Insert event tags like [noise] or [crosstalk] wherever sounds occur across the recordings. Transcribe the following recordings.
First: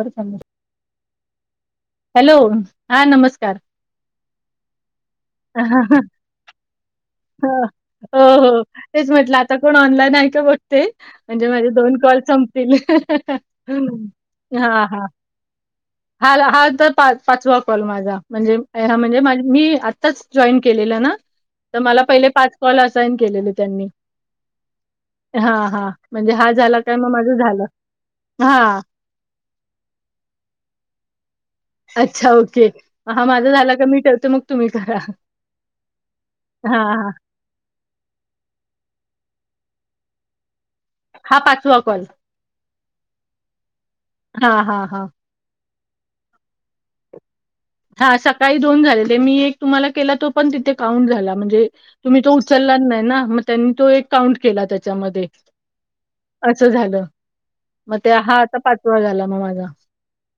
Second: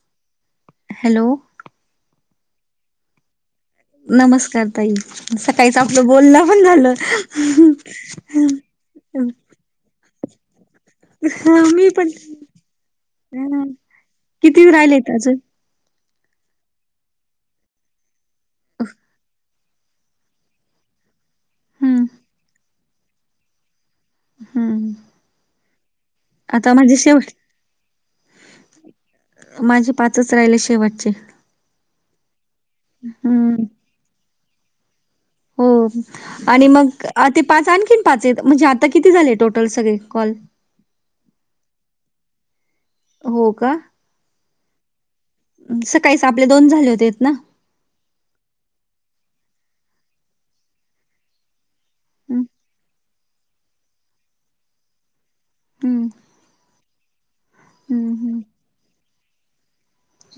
चम hello hello हा नमस्कार नमस्कार ताई सकाळीच आपलं बोलण पण झालं ह हो हो तेच म्हटलं आता कोण ऑनलाईन आहे का बघते म्हणजे ह माझे मी दोन पण कॉल संपतील ह किती हा हा राहिलेत अजून हा हा तर पा पाचवा कॉल माझा म्हणजे हा म्हणजेझ मी च जॉईन केलेलं ना तर मला हम्म पहिले पाच कॉल असाइन केलेले त्यांनी हम्म हा हा म्हणजे हा आता झाला माझे काय मग शेवट माझं झालं हा माझे पाच राहिले शेवटचे अच्छा ओके हा माझा हम्म झाला का मी करतो मग तुम्ही करा हो आणि हा मग हा ते पाच आणखीन पाच म्हणजे आता किती झाले टोटल सगळे कॉल हा पाठुवाकॉण हो का हा हा हा सकाळीच आपले दोन झाले होते ना हा सकाळी दोन झाले ते मी एक तुम्हाला केला तो पण तिथे काउंट झाला म्हणजे तुम्ही तो हम्म उचलला नाही ना मग त्यांनी तो एक काउंट केला त्याच्यामध्ये हम्म असं झालं मग ते हम्म हा आता पाचवा झाला मग माझा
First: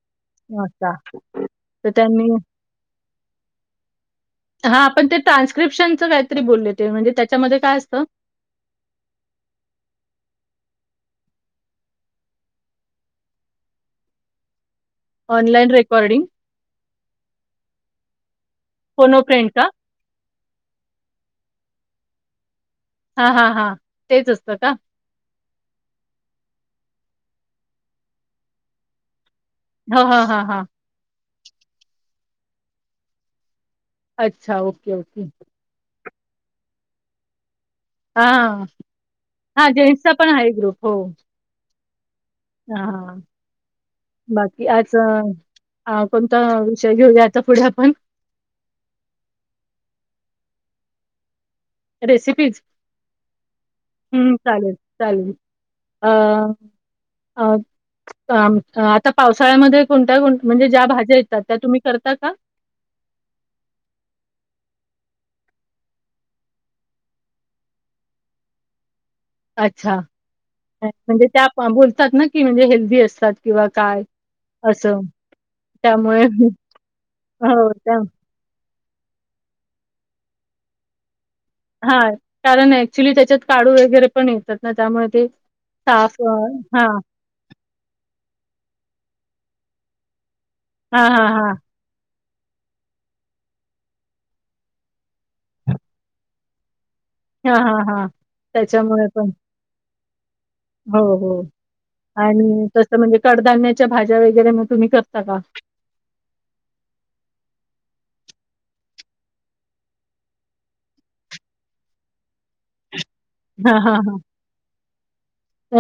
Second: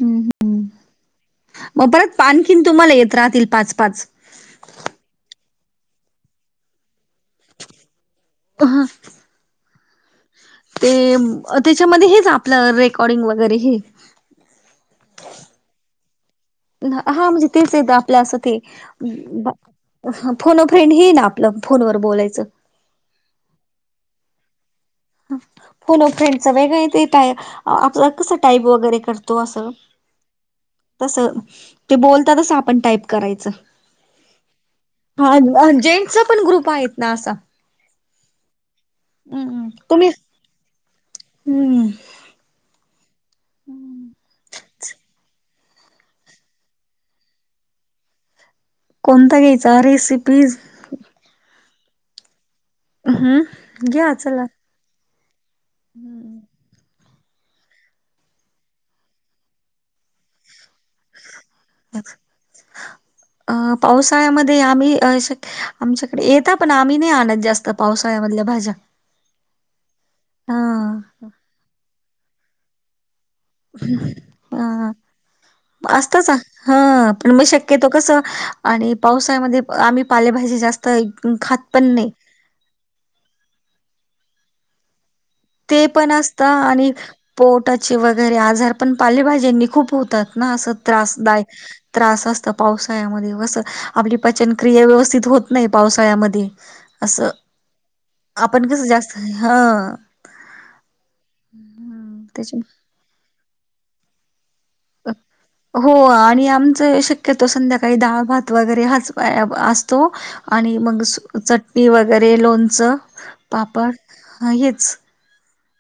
हम्म अच्छा मग परत पावनखिंड तुम्हाला येत राहतील पाच पाच हा आपण ते ट्रान्स्क्रिप्शनचं काहीतरी बोलले ते म्हणजे त्याच्यामध्ये काय असतं हहा ते त्याच्यामध्ये हेच आपलं रेकॉर्डिंग वगैरे हे ऑलाईन रेकर्डीिंग हा म्हणजे तेच येत आपल्या असं ते फोनो फ्रेंड का फोन फ्रेंड हे ना आपलं फोनवर बोलायचं. हा हा हा तेच असतं का? हो ना फ्रेंडच वेगळं ते टाय आप कसं टाईप वगैरे करतो असं. ह हा हा हा. तस ते बोलत तस आपण टाईप करायचं. अच्छा ओके ओके हा जेंटसचा पण ग्रुप आहेत ना असा. हा हम्म हा तुम्ही जेंट्सचा पण आहे ग्रुप हो. हम्म. हा बाकी आज कोणता विषय घेऊया आता पुढे आपण. कोणतां घ्यायंचां रेसिपीज रेसिपीज हम्म घ्या हम्मं चला चालेलं चालेलं अ अ आता पावसाळ्यांमंध्ये कोणत्यां म्हणजे ज्यां भाज्यां येतात त्यां तुम्हीं करतां कां अ पावसाळ्यांमंध्ये आम्हीं आमच्याकडे येतां पणं आम्हीं नाहीं आणतं जास्तं पावसाळ्यांमधल्यां भाज्यां अच्छा म्हणजे त्यां बोलतांत नां की म्हणजे हेल्दी असतांत किंवा कायं असं त्यामुळे असतंच हां पणं मंग हो, शक्यंतो त्या कसं आणि पावसाळ्यांमंध्ये आम्हीं पालेभाजी जास्तं खातं नाहीं हां कारणं ऍक्च्युली त्यांच्यात कांळू वगैरें पणं येतांत नां त्यामुळें ते ते साफ पणं अ, असतं आणि हां, पोटाचे वगैरें आजांर पणं पालेभाज्यांनी खूंप होतांत नां असं हां, हां, त्रासदांय हां. त्रास असतं पावसाळ्यांमंध्ये कसं आपली पचनक्रिया व्यवस्थितं होतं नाहीं पावसाळ्यांमंध्ये असं हां, हां, हां. आपणं कसं त्याच्यामुळे पण. जास्तं हं हो हो त्याच्या आणि तसं म्हणजे कडधान्यांच्या भाज्यां वगैरें तुम्हीं करतां कां हो आणि आमचं शक्यंतो वर संध्याकांळी डाळ भात वगैरें हांच असतों आणि मंग चटणी वगैरें लोणचं हां, पापड हां, हां. हेच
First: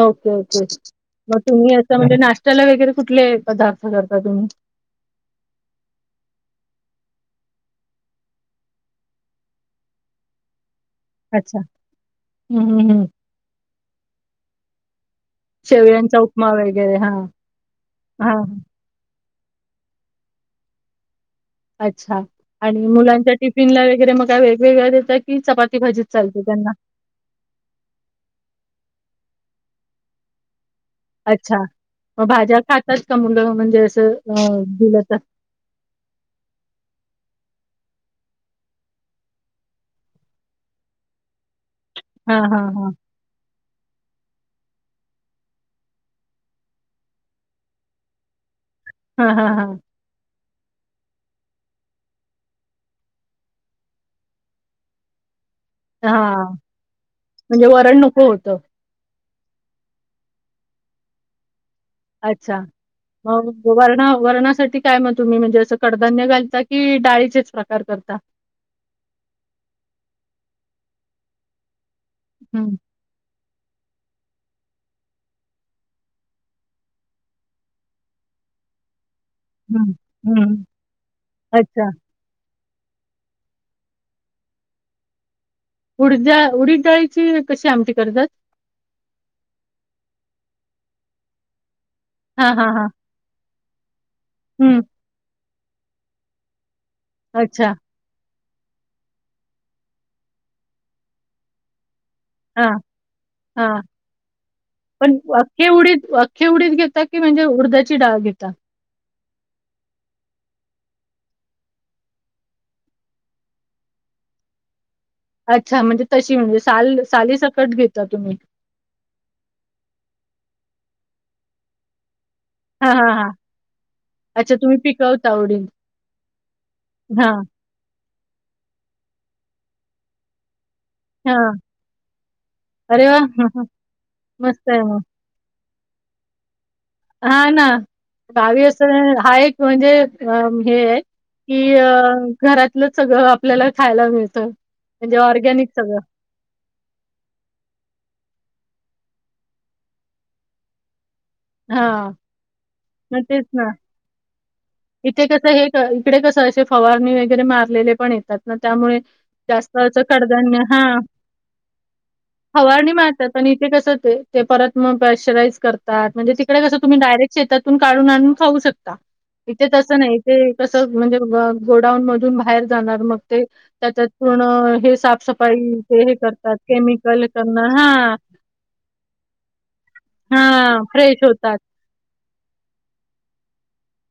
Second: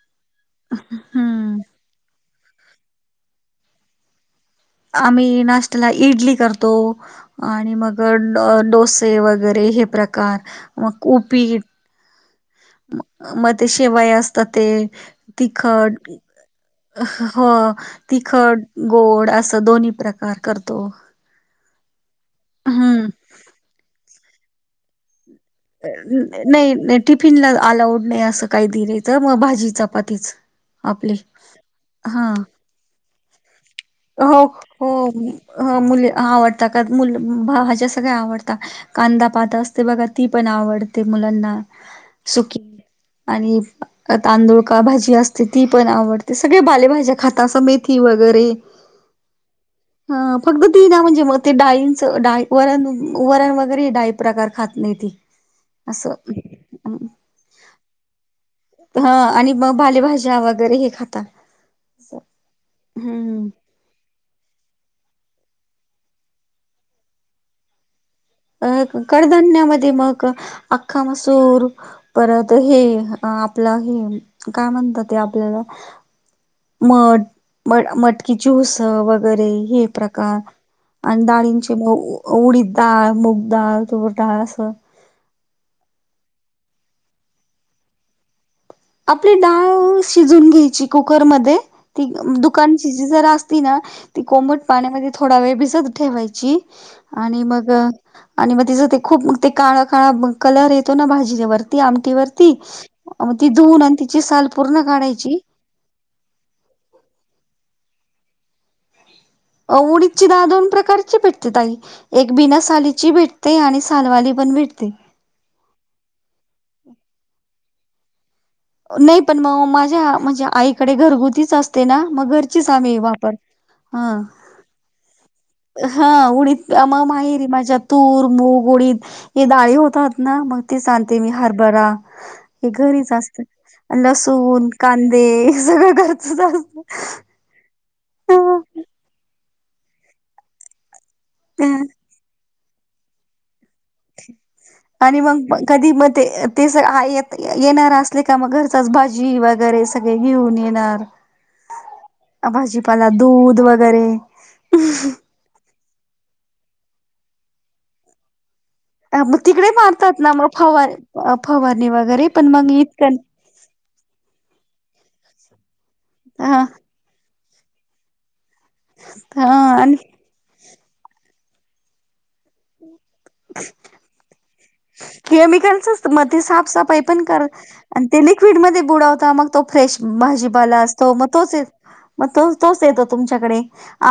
ओके ओके मंग हम्म तुम्हीं असं म्हणजे नाश्त्यांला वगैरें कुठंले पदार्थ करतां तुम्हीं आम्हीं नाश्त्यांला इंडली करतों आणि मंग डोसे वगैरें हे प्रकार मंग कूंपी हम्मं हम्मं हंम मंग ते शिवांया असतांत ते तिखंट शेवयांचा उपमा वगैरे हां, हो हां हां. तिखंट गोंड असं दोन्हीं प्रकार करतों अच्छा आणि मुलांच्या टिफिनला वगैरें मंग कायं वेगवेगळ्यां देतां की चपांती नाहीं नाहीं टिफिनला अलांऊड नाहीं असं कांहीं दिलेलं मंग भांजी चपांतीचं अच्छा मंग भांज्यां खातांत कां मुलं म्हणजे असं हो अ, हो दिलं तर? मुलं आवडतं कां मुलं भाज्यां सगळ्यां आवडतांत कांदा पांत असते बघां ती पणं आवडते मुलांना हां सुकी हां हां आणि तांदूळ का भांजी असते ती पणं आवडते सगळें बालेभाज्यां खातं असं मेथी वगैरें हां हां हां हं फक्त ती नां म्हणजे मंग ते डाळींचं डा वरण वरण वगैरें डाळीचं प्रकार खातं नाहीं तं हां म्हणजे वरण नंको होतं आणि मंग भालेभाज्यां वगैरें हे खातांत अच्छा मंग वर्ण वर्णासाठी कायं मंग तुम्हीं म्हणजे असं कडधान्यं घालता की डाळीचेचं प्रकार करतां अ कडधान्यांमंध्ये मंग अंख्खा मसूर परंत हं, हे अ आपलं हे कायं म्हणतांत ते आपल्यांला मंठ म मटंकी कि ज्यूस वगैरें हे हं, प्रकार हं. आणि डाळींचे अच्छा. उडी डाळं मुंगडाळं तुवंर डाळं असं उडीद उडी डाळीची कशी आंमटी करतांत आपली डाळं शिजूंन घ्यांयची कुकरमंध्ये ती हां, हां, हां. दुकांनची जी जरा असती नां ती कोमंट हं. प्राण्यांमध्ये थोडा वेळं भिजंत ठेवांयची आणि मंग अच्छा. आणि मग तिचं ते खूप ते काळा काळा कलर येतो ना भाजीवरती आमटीवर ती हां, मग ती धुवून आणि तिची साल पूर्ण काढायची हे उडीत अख्खे उडीत घेात की म्हणजे उडध्याची डाळ घेात उडीदची दहा दोन प्रकारची पेटते ताई एक बिना सालीची भेटते आणि सालवाली पण भेटते अच्छा म्हणजे तशी म्हणजे साल सालीसकट घेता तुम्ही नाही पण मग माझ्या म्हणजे आईकडे घरगुतीच असते ना मग घर अस हां, आमही हां, हां. वापर हा अच्छा तुम्ही पिकवता आवढील हा उडी मग माहेरी माझ्या तूर मग उडीद हे ाळे होतात ना मग ते सांगते मी हां. हरभरा हे अरे घरीच वाह! असत हं, हं. लसूण मस्त आहे मग. कांदे हे सगळं घरचच असत हा ना गावी असं हा एक म्हणजे हे आहे कि अ घरातलं सगळं आपल्याला खायला मिळतं म्हणजे आणि मग ऑर्गॅनिक कधी सगळं. मग ते ते सग येत येणार असले का मग घरचाच भाजी वगैरे सगळे घेऊन येणार हां. भाजीपाला मग तेच दूध ना. वगैरे इथे कसं हे इकडे कसं असे फवारणी वगैरे मारलेले पण येतात त्यामुळे मग तिकडे जास्तच मारतात ना मग कडधान्य हा फवार फवारणी वगैरे पण मग हवणी इतकं मळतात पण इथे कसं ते परत मग प्रेशराईज करतात म्हणजे तिकडे हा कस तुम्ही डायरेक् शेतातून काढून आणून खाऊ शकता हा इथे आणि तसं नाही ते तस म्हणजे गोडाऊन मधून बाहेर पा केमिकलचच मग ते साफसफाई पण ते लिक्विड म बुडावता मग तो फ्रेश भाजीपाला हां अस तो फ्रेश मग तोच होतात. येत मग तो तोच येतो तुमच्याकडे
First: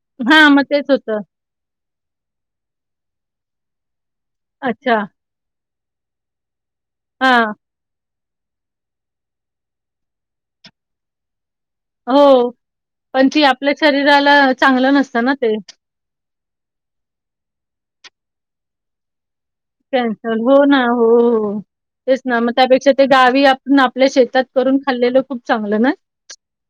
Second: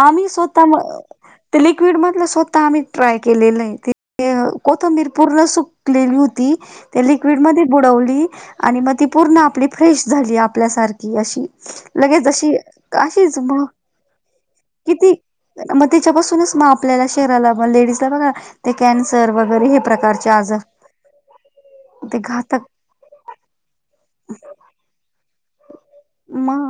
आम्ही हां मग स्वतः म तेच होतं. ते लिक्विड मधलं स्वतः आम्ही ट्राय केलेलं आहे अच्छा कोथंबीर पूर्कली होती त्या लिक्ड हां. म बुडवली आणि मग ती पूर्ण आपली फ्रेश झाली आपल्यासारखी अशी लगेच हो. अशी पण अशीच ती आपल्या शरीराला चांगलं किती नसतं ना ते. म त्याच्यापासून आपल्याला शहराला लेजला बघा कन्सर वगैरे प्रकारचे कॅन्सल आजार हो ना हो हो ते तेच ना मग घातक त्यापेक्षा ते गावी आपल्या शेतात करून खाल्लेलं खूप चांगलं ना मग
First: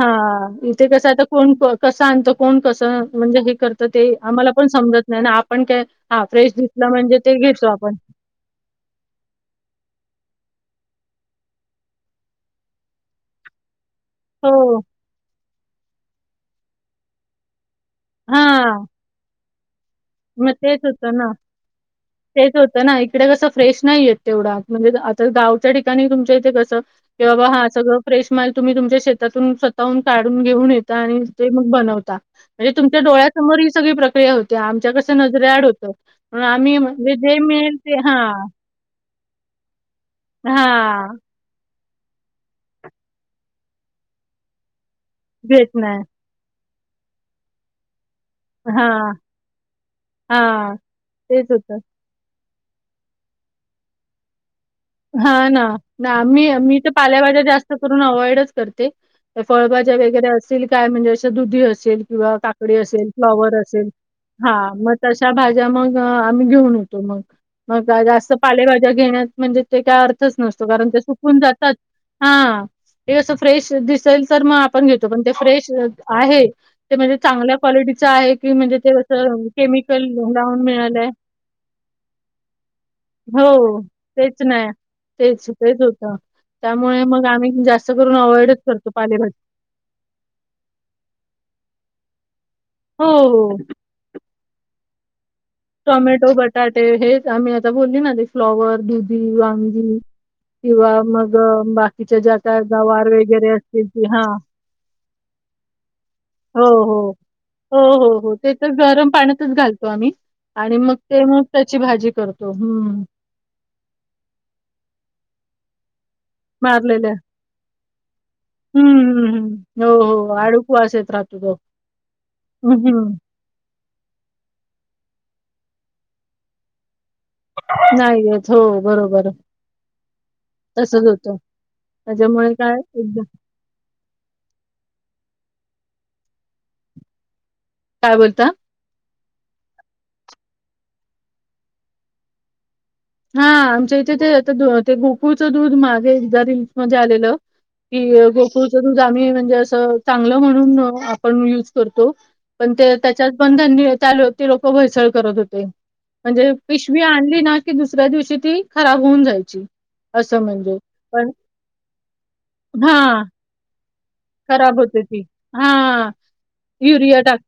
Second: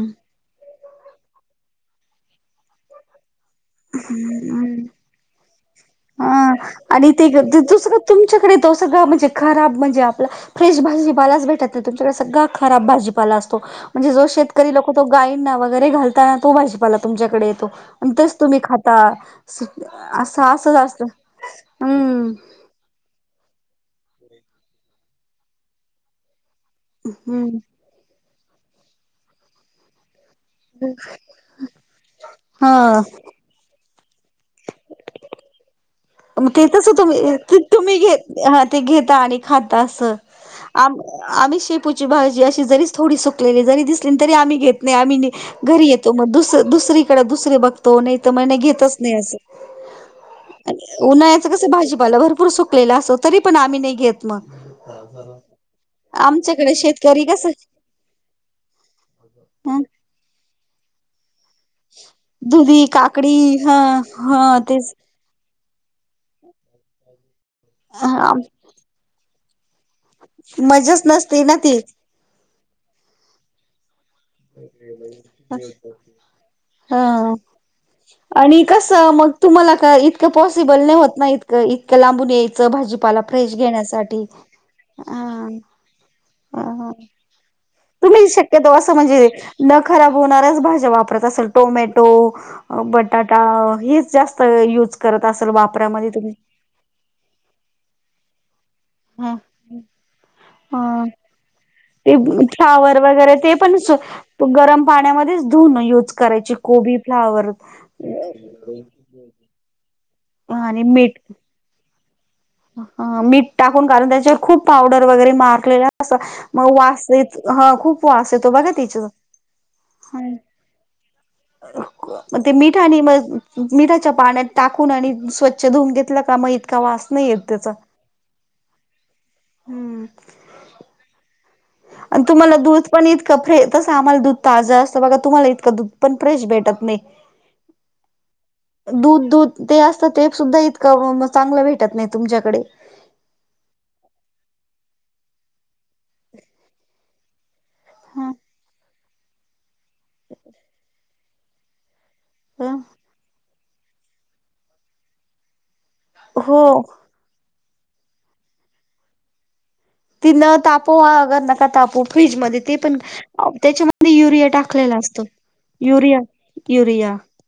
हा इथे कस आता कोण कसं आणत कोण कसं म्हणजे हे कर तर ते आम्हाला पण समजत नाही ना आपण काय हा फ्रेश दि आणि ते जो सगळं तुमच्याकडे तो सगळं म्हणजे खराब म्हणजे आपला फ्रेश भाजीपालाच भेटत नाही तुमच्याकडे सगळा खराब भाजीपाला असतो म्हणजे जो हो शेतकरी लोक तो गाईंना वगैरे घालताना तो भाीपाला तुमच्याकडे येतो आणि तेच हा तुम्ही खाता असं मग असं तेच जास्त हम्म तर ना इकडे कसं फ्रेश नाहीय तेवढा म्हणजे आता गावच्या ठिकाणी तुमच्या इथे कसं कि बाबा हम्म हा सगळ फ्रेश माल तुम्ही तुमच्या शेतातून काढून घेऊन येत आणि ते मग बनवता म्हणजे तुमच्या हा डळ्यात समोर ही सगळी प्रक्रिया होती आमच्या कसं नजरेआड होतं म्हणून म ते आम्ही तस म्हणजे जे तुम्ही मिळेल ते तुम्ही घेत हां, ते घेता आणि खाता अस आम हां, आम् श पूची भाजी अशी जरीच थोडी सुकलेली जरी दिसली तरी आम्ही घेत नाही आम्ही घेत घरी नाही. येतो मग दुस दुसरीकडे दुसरीे बघतो नाही तर मण नाही घेतच हां, नाही असं हां, आणि उन्हाळ्याचं तेच कसं होतं. भाजीपाला भरपूर सुकलेला असो तरी पण आम्ही नाही घेत मग हा ना ना मी आमच्याकडे मी तर शेतकरी पाल्यावाज्या कसं जास्त अवइड ह फळभज वगरे अस काय म्हणजे दुी [unintelligible] किवा काकडी दुधी असेल, काकडी फ्लॉवर हा असेल हा म तशा भाज्या मग आम्ही घेऊन येतो मग, मग जास्त पालेभाज्या घेण्यात म्हणजे ते काय अर्थच नसतो, कारण ते मजाच सुकून नसते ना जातात ती हा ते कस फ्रेश दिसेल तर म आपण घेतो पण ते फ्रेश अ आहे ते म्हणजे हा चांगल्या क्वालिटीच आहे कि आणि म्हणजे ते कसं अस मग तुम्हाला का इतकं पॉसिबल नाही होत ना, इतकं इतक्या लांबून यायचं भाजीपाला फ्रेश घेण्यासाठी. च ना तेच, हा तेच होत ह त्यामुळे मग आम्ही जास्त करून तुम्ही अवॉइडच शक्यतो करतो. असं म्हणजे पालेभाज्या न खराब होणाऱ्याच भाज्या वापरत असल टोमॅटो हो, बटाटा हो. हीच जास्त युज करत असल वाप टोमॅटो, बटाटे हेच आम्ही आता बोलली ना ते फ्लॉवर दुधी, ह वांगी किंवा ह मग बा ते फ्लावर वगैरे ते पण स ती हां. गरम पाण्यामध्येच धुन यूज करायची हो, कोबी, हो. फ्लावर हो, हो, हो. ते तर गरम पाण्यातच घालतो आम्ही आणि मग ते मग त्याची भाजी कर ह मीठ टाकून काढून त्याच्याव खूप पावडर वगैरे माकलेला अस म वास मारलेल्या येत ह खूप वास येतो बघा हं, तिच हं, हं. हो, हो. आळूक वास येत राहतो तो. म ते हं, मीठ आणि म हं. मिठाच्या पाण्यात टाकून आणि स्वच्छ धुऊून घेतलं का म इतका वास नाही येत. त्याचा नाही येत हो बरोबर हम्म तसच होतं आणि त्याच्यामुळे तुम्हाला काय दूध पण एकदा इतकं फ्रे तसं आम्हाला दूध ताजं असतं बघा तुम्हाला इतंक दुध पण फ्रेश भेटत नाही. काय बोलता दूध दूध ते असतं ते सुद्धा इतकं चांगलं भेटत नाही तुमच्याकडे हा, आमच्या इथे ते अ ते दू अ ते गोकुळचं दूध मागे एकदा [unintelligible] मध्ये आलेलं. कि गोकुळचं दूध आम्ही म्हणजे असं चांगलं म्हणून अ पण यूज करतो पण हा ते त्याच्याच पण त्यांनी त्या ते लोक भेसळ करत होते. म्हणजे हो पिशवी आणली ना की दुसऱ्या दिवशी ती खराब होऊन जायची. ति असं न म्हणजे तापो वा पण अगर नका तापू फ्रीज म ते हा पण अ त्याच्याम [unintelligible] युरिया खराब टाकलेला होते ती असतो, युरिया युरिया त्या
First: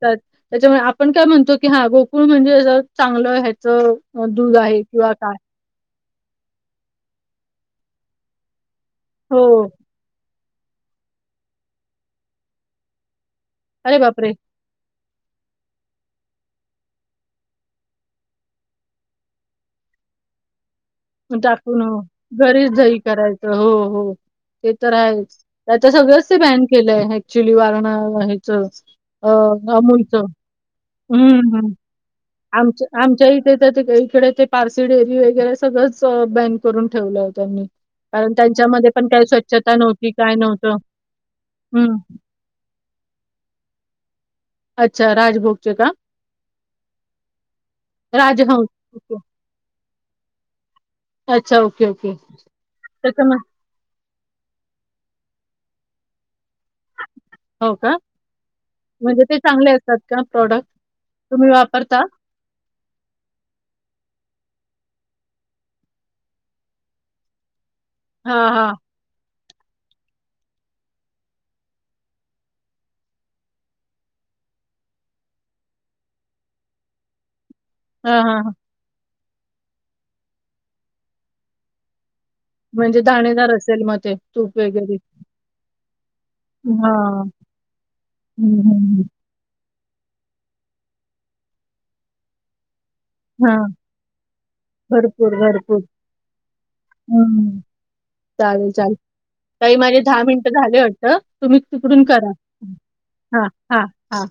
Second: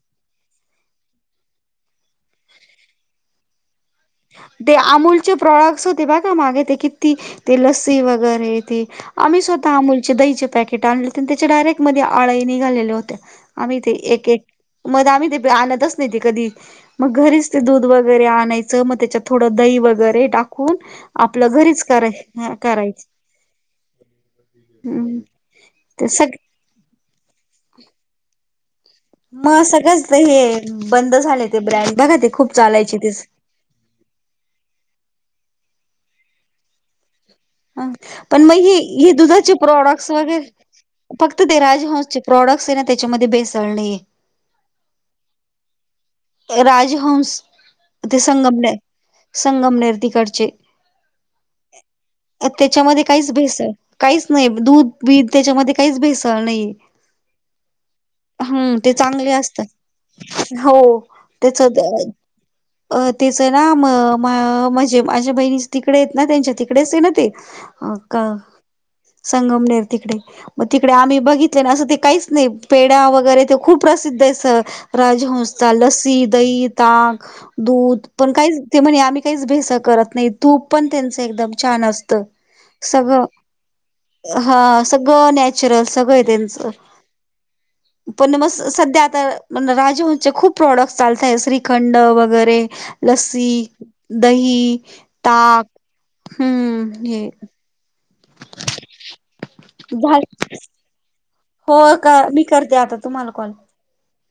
त्याच्यामुळे आपण काय म्हणतो, की हा गोकुळ म्हणजे अ चांगलं ह्याच अ दूध ते आहे. किंवा अमूलचे काय प्रॉअक्स होते ब का मागे ते किती ते लस्सी वगैरे ते आम्ही हो स्वतः अमूलचे दहीचे पॅकेट आणलेते, त्याच्या डायरेक्ट मध्ये आळे निघालेले होते. आम्ही ते अरे एक बापरे! एक मद आम्ही ते बी आणतच नाही ते कधी, मग घरीच ते दूध वगैरे आणाय च मग त्याच्यात थोड दही वगरे टाकून म आपलं टाकून घरीच कराय घरीच दही करायचं, हो हो. ते तर आहेच ते आता सगळंच ते बॅन केलंय ऍक्चुली वरणा हेचं अ मग हमुलच [unintelligible] हम्म ते हम्म. ब्रँड बघा ते खूप आमचे चालायचे तेच आमच्या हि त तेच्या [unintelligible] पारसी डेअरी वगैरे सगळंच बॅन करून ठेवलंय. अं पण म ही ही दुधाची स्वच्छता प्रॉडक्टस नव्हती, काय वगैर नव्हतं. फक्त ते हं. राजहंसचे प्रॉडक्टसये ना त्याच्यामध्ये बेसळणे अच्छा, राजभोगचे का? ए राजहंस ते राजहंस. ओके. संगमने-संगमनेर तिकडचे अच्छा, ओके, ओके. ए त्याच्यामध्ये काहीच त्याच्यामुळे भेसळ काहीच नाई दूध-बीध त्याच्यामध्ये काहीच भेसळ नाई हो का? हम्म ते चांगले असतात, हो. तुम्ही तेच वापरता? [unintelligible] [inaudible] अ तेचं ना म म म्हजे माझ्या बहिणीचे तिकडे येत ना त्यांच्या तिकडेचये ना ते. अ का हां, हां. संगमनेर तिकडे मग तिकडे आम्ही बघितले ना असं ते काहीच नाही पेड्या वगैरे ते खूप प्रसिद्ध आहे. राजहंस्ता लसी दही ताक दूध हां, पण हां. काही ते म्हणे आम्ही काहीच भेसळ करत नाही तूप पण त्यांचं एकदम छान असतं. म्हणजे सगळं दाणेदार असेल मग ते तूप हा वगैरे. सगळं नॅचरल सगळं आहे त्यांचं हां. पण म हं, हं, सध्या हं. आता म राजहंसचे खूप प्रॉडक्ट चालतंय श्रीखंड वगैरे लस्सी हां. दही भरपूर, ताक भरपूर. हम्म हं. चालेल चालेल काही माझे दहा झाल मिनटं झाले वाटतं तुम्ही हो तिकडून का करा मी करते आता तुम्हाला हां कॉल हां हां.